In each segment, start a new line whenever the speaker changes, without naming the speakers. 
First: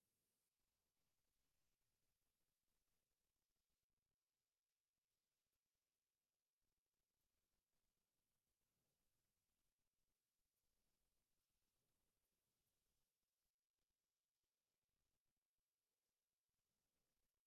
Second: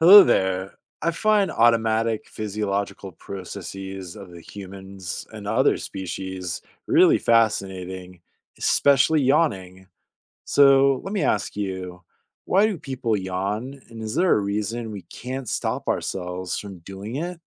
Hello there. I find automatic physiological processes of the humans and other species really fascinating, especially yawning. So let me ask you, why do people yawn? And is there a reason we can't stop ourselves from doing it?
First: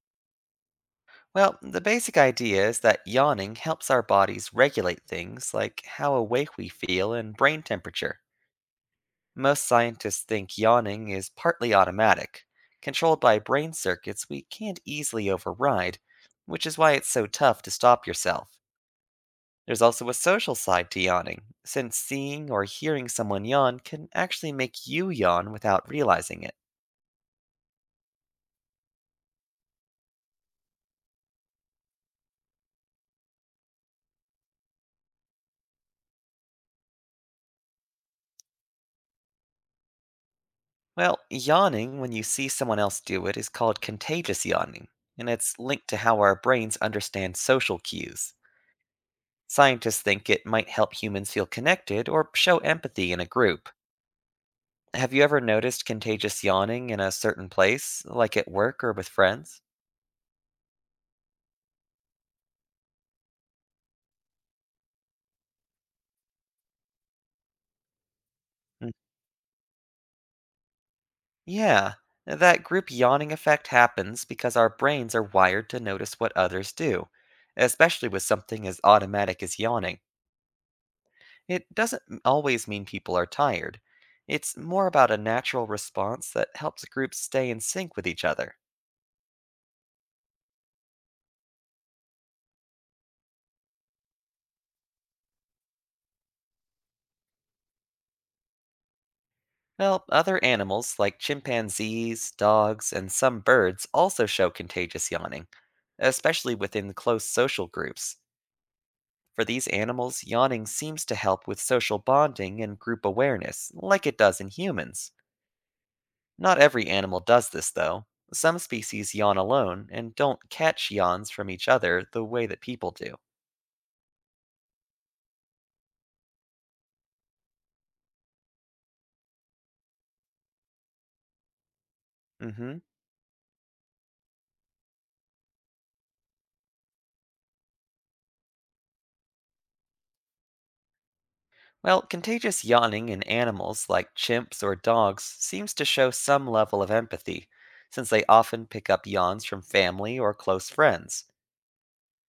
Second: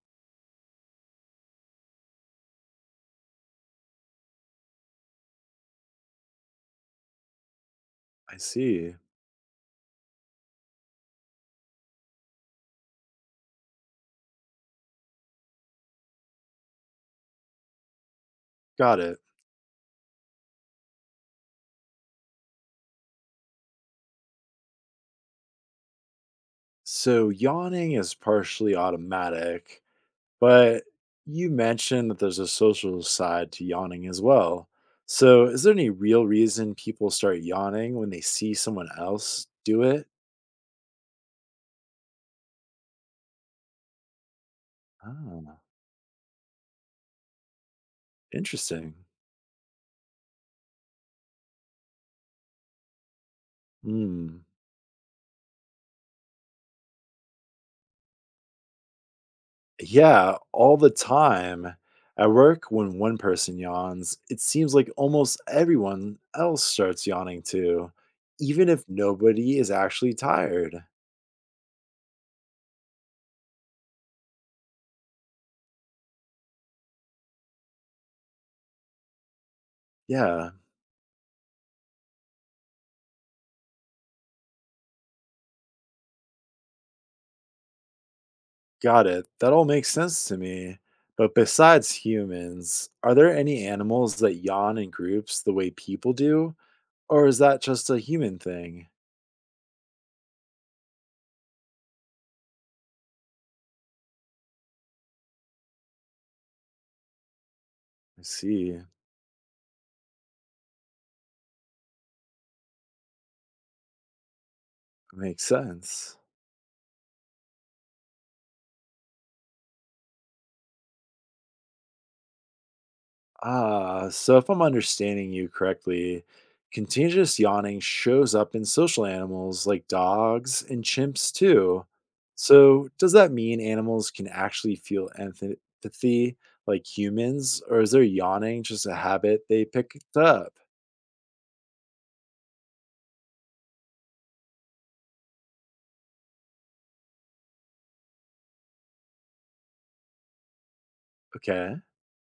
Well, the basic idea is that yawning helps our bodies regulate things like how awake we feel and brain temperature.
I see.
Most scientists think yawning is partly automatic, controlled by brain circuits we can't easily override, which is why it's so tough to stop yourself.
Got it.
There's also a social side to yawning, since seeing or hearing someone yawn can actually make you yawn without realizing it.
So yawning is partially automatic, but you mentioned that there's a social side to yawning as well. So, is there any real reason people start yawning when they see someone else do it?
Well, yawning when you see someone else do it is called contagious yawning, and it's
Oh,
linked to how our brains understand social cues.
interesting.
Scientists think it might help humans feel connected or show empathy in a group.
Hmm.
Have you ever noticed contagious yawning in a certain place, like at work or with friends?
Yeah, all the time. At work, when one person yawns, it seems like almost everyone else starts yawning too, even if
Mm,
nobody is actually tired.
yeah, that group yawning effect happens because our brains are wired to notice what others do, especially with something as automatic as yawning.
Yeah.
It doesn't always mean people are tired. It's more about a natural response that helps groups stay in sync with each other.
Got it. That all makes sense to me. But besides humans, are there any animals that yawn in groups the way people do? Or is that just a human thing?
Well, other animals like chimpanzees, dogs, and some birds also show contagious yawning, especially within close social groups.
I see.
For these animals, yawning seems to help with social bonding and group awareness, like it does in humans.
Makes sense.
Not every animal does this, though. Some species yawn alone and don't catch yawns from each other the way that people do.
Ah, so if I'm understanding you correctly, contagious yawning shows up in social animals like dogs and chimps too.
Mm hmm.
So does that mean animals can actually feel empathy like humans, or is their yawning just a habit they picked up?
Well, contagious yawning in animals like chimps or dogs seems to show some level of empathy, since they often pick up yawns from family or close friends.
Okay.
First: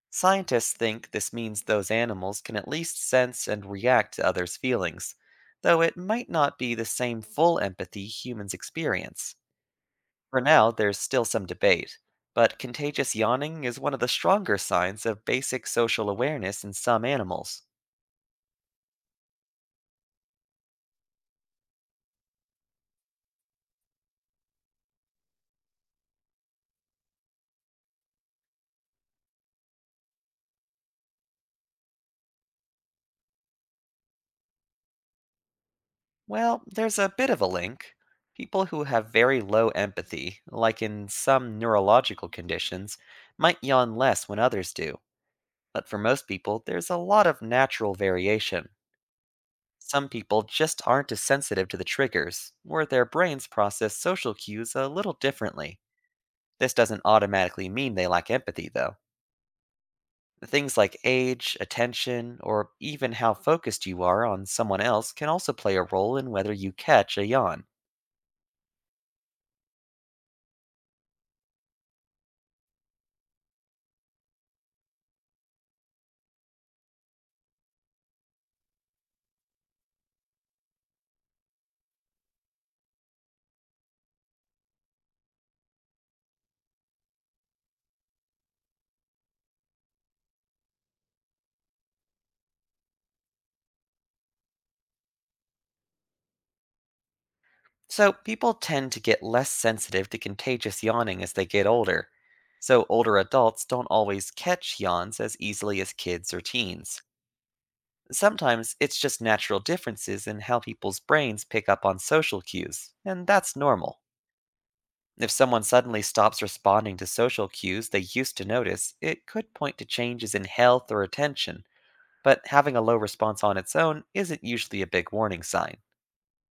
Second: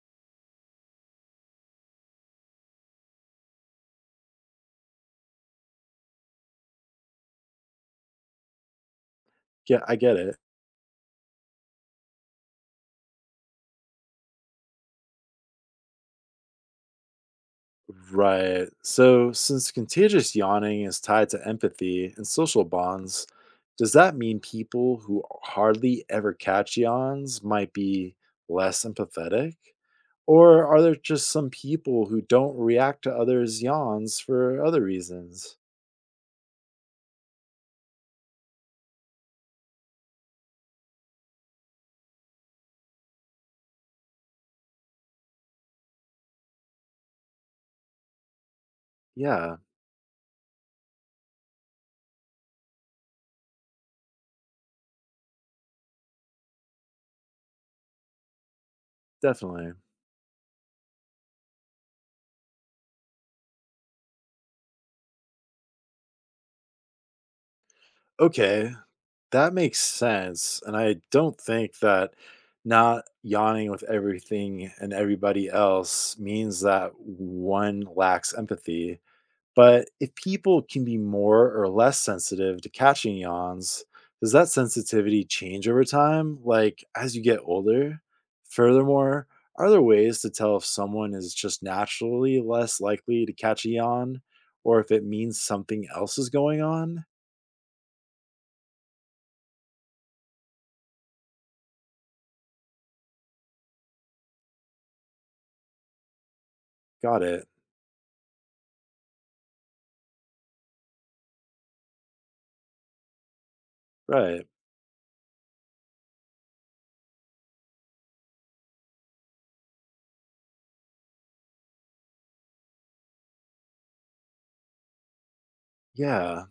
Scientists think this means those animals can at least sense and react to others' feelings, though it might not be the same full empathy humans experience.
Yeah, I get it.
For now, there's still some debate, but contagious yawning is one of the stronger signs of basic social awareness in some animals.
Right. So, since contagious yawning is tied to empathy and social bonds, does that mean people who hardly ever catch yawns might be less empathetic? Or are there just some people who don't react to others' yawns for other reasons?
Well, there's a bit of a link. People who have very low empathy, like in some neurological conditions, might yawn less when others do. But for most people, there's a lot of natural variation.
Yeah,
Some people just aren't as sensitive to the triggers, or their brains process social cues a little differently. This doesn't automatically mean they lack empathy, though.
definitely.
Things like age, attention, or even how focused you are on someone else can also play a role in whether you catch a yawn.
Okay, that makes sense, and I don't think that not yawning with everything and everybody else means that one lacks empathy. But if people can be more or less sensitive to catching yawns, does that sensitivity change over time, like as you get older? Furthermore, are there ways to tell if someone is just naturally less likely to catch a yawn or if it means something else is going on?
So, people tend to get less sensitive to contagious yawning as they get older, so older adults don't always catch yawns as easily as kids or teens.
Got it.
Sometimes it's just natural differences in how people's brains pick up on social cues, and that's normal.
Right.
If someone suddenly stops responding to social cues they used to notice, it could point to changes in health or attention, but having a low response on its own isn't usually a big warning sign.
Yeah.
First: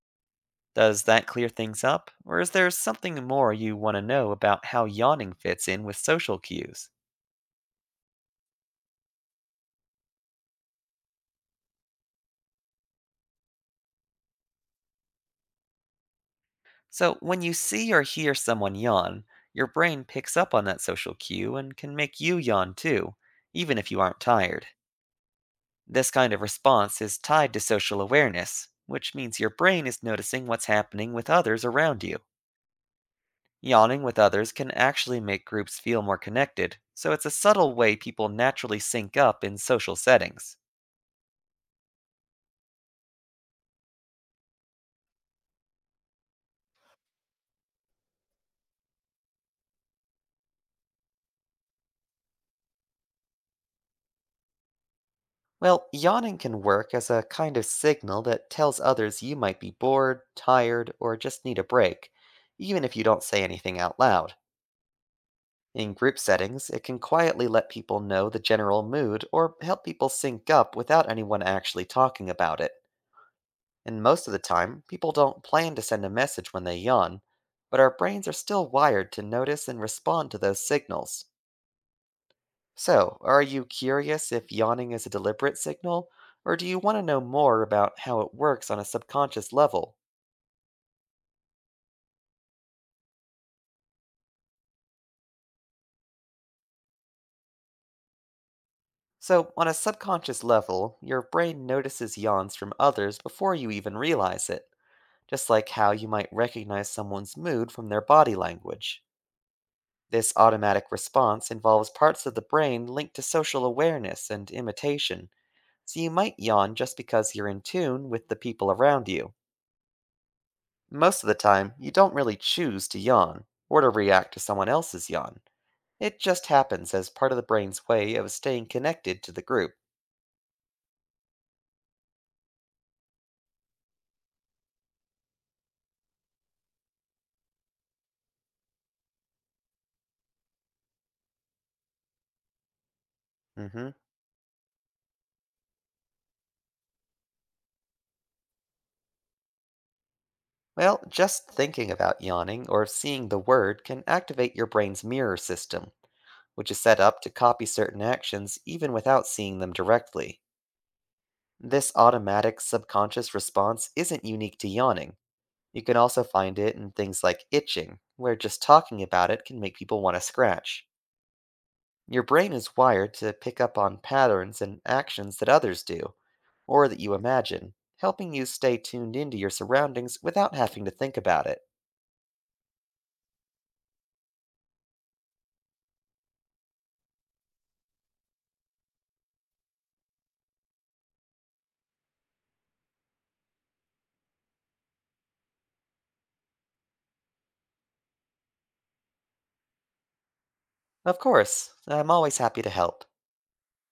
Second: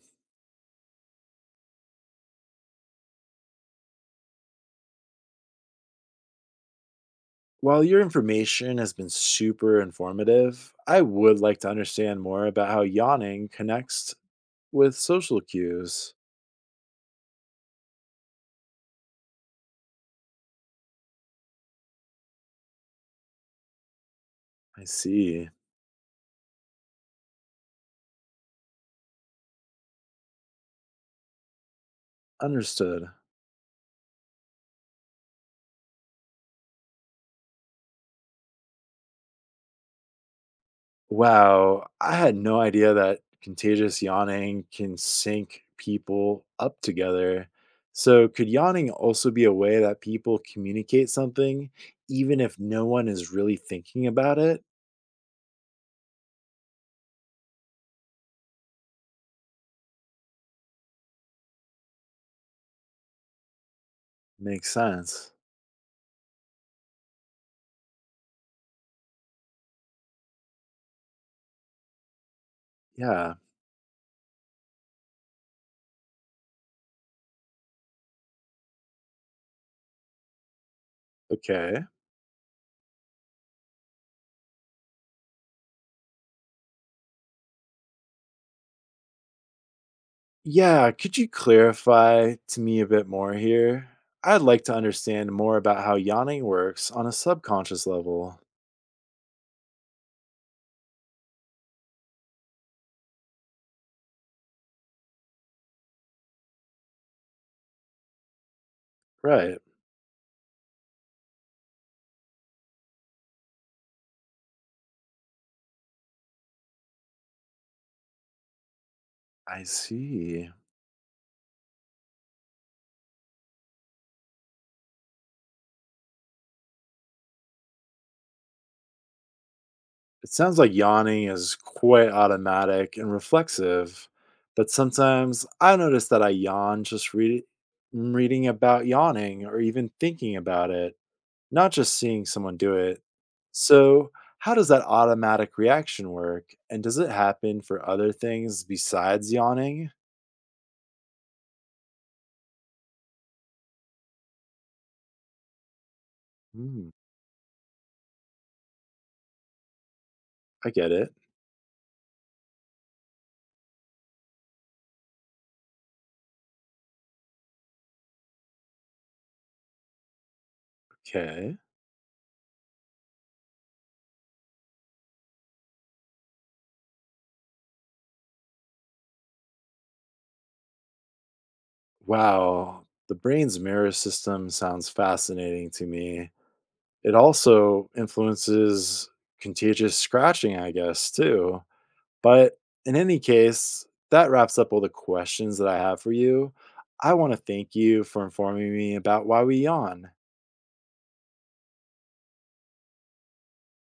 Does that clear things up, or is there something more you want to know about how yawning fits in with social cues?
While your information has been super informative, I would like to understand more about how yawning connects with social cues.
So, when you see or hear someone yawn, your brain picks up on that social cue and can make you yawn too, even if you aren't tired.
I see.
This kind of response is tied to social awareness, which means your brain is noticing what's happening with others around you.
Understood.
Yawning with others can actually make groups feel more connected, so it's a subtle way people naturally sync up in social settings.
Wow, I had no idea that contagious yawning can sync people up together. So, could yawning also be a way that people communicate something, even if no one is really thinking about it?
Well, yawning can work as a kind of signal that tells others you might be bored, tired, or just need a break, even if you don't say anything out loud.
Makes sense.
In group settings, it can quietly let people know the general mood or help people sync up without anyone actually talking about it.
Yeah.
And most of the time, people don't plan to send a message when they yawn, but our brains are still wired to notice and respond to those signals.
Okay.
So, are you curious if yawning is a deliberate signal, or do you want to know more about how it works on a subconscious level?
Yeah, could you clarify to me a bit more here? I'd like to understand more about how yawning works on a subconscious level.
So, on a subconscious level, your brain notices yawns from others before you even realize it, just like how you might recognize someone's mood from their body language.
Right,
This automatic response involves parts of the brain linked to social awareness and imitation, so you might yawn just because you're in tune with the people around you.
I see.
Most of the time, you don't really choose to yawn or to react to someone else's yawn. It just happens as part of the brain's way of staying connected to the group.
It sounds like yawning is quite automatic and reflexive, but sometimes I notice that I yawn just reading about yawning or even thinking about it, not just seeing someone do it.
hmm
So, how does that automatic reaction work? And does it happen for other things besides yawning?
Well, just thinking about yawning or seeing the word can activate your brain's mirror system, which is
Mm,
set up to copy certain actions even without seeing them directly.
I get it.
This automatic subconscious response isn't unique to yawning. You can also find it in things like itching, where just talking about it can make people want to scratch.
Okay.
Your brain is wired to pick up on patterns and actions that others do, or that you imagine, helping you stay tuned into your surroundings without having to think about it.
Wow. The brain's mirror system sounds fascinating to me. It also influences contagious scratching, I guess, too. But in any case, that wraps up all the questions that I have for you. I want to thank you for informing me about why we yawn.
Of course, I'm always happy to help.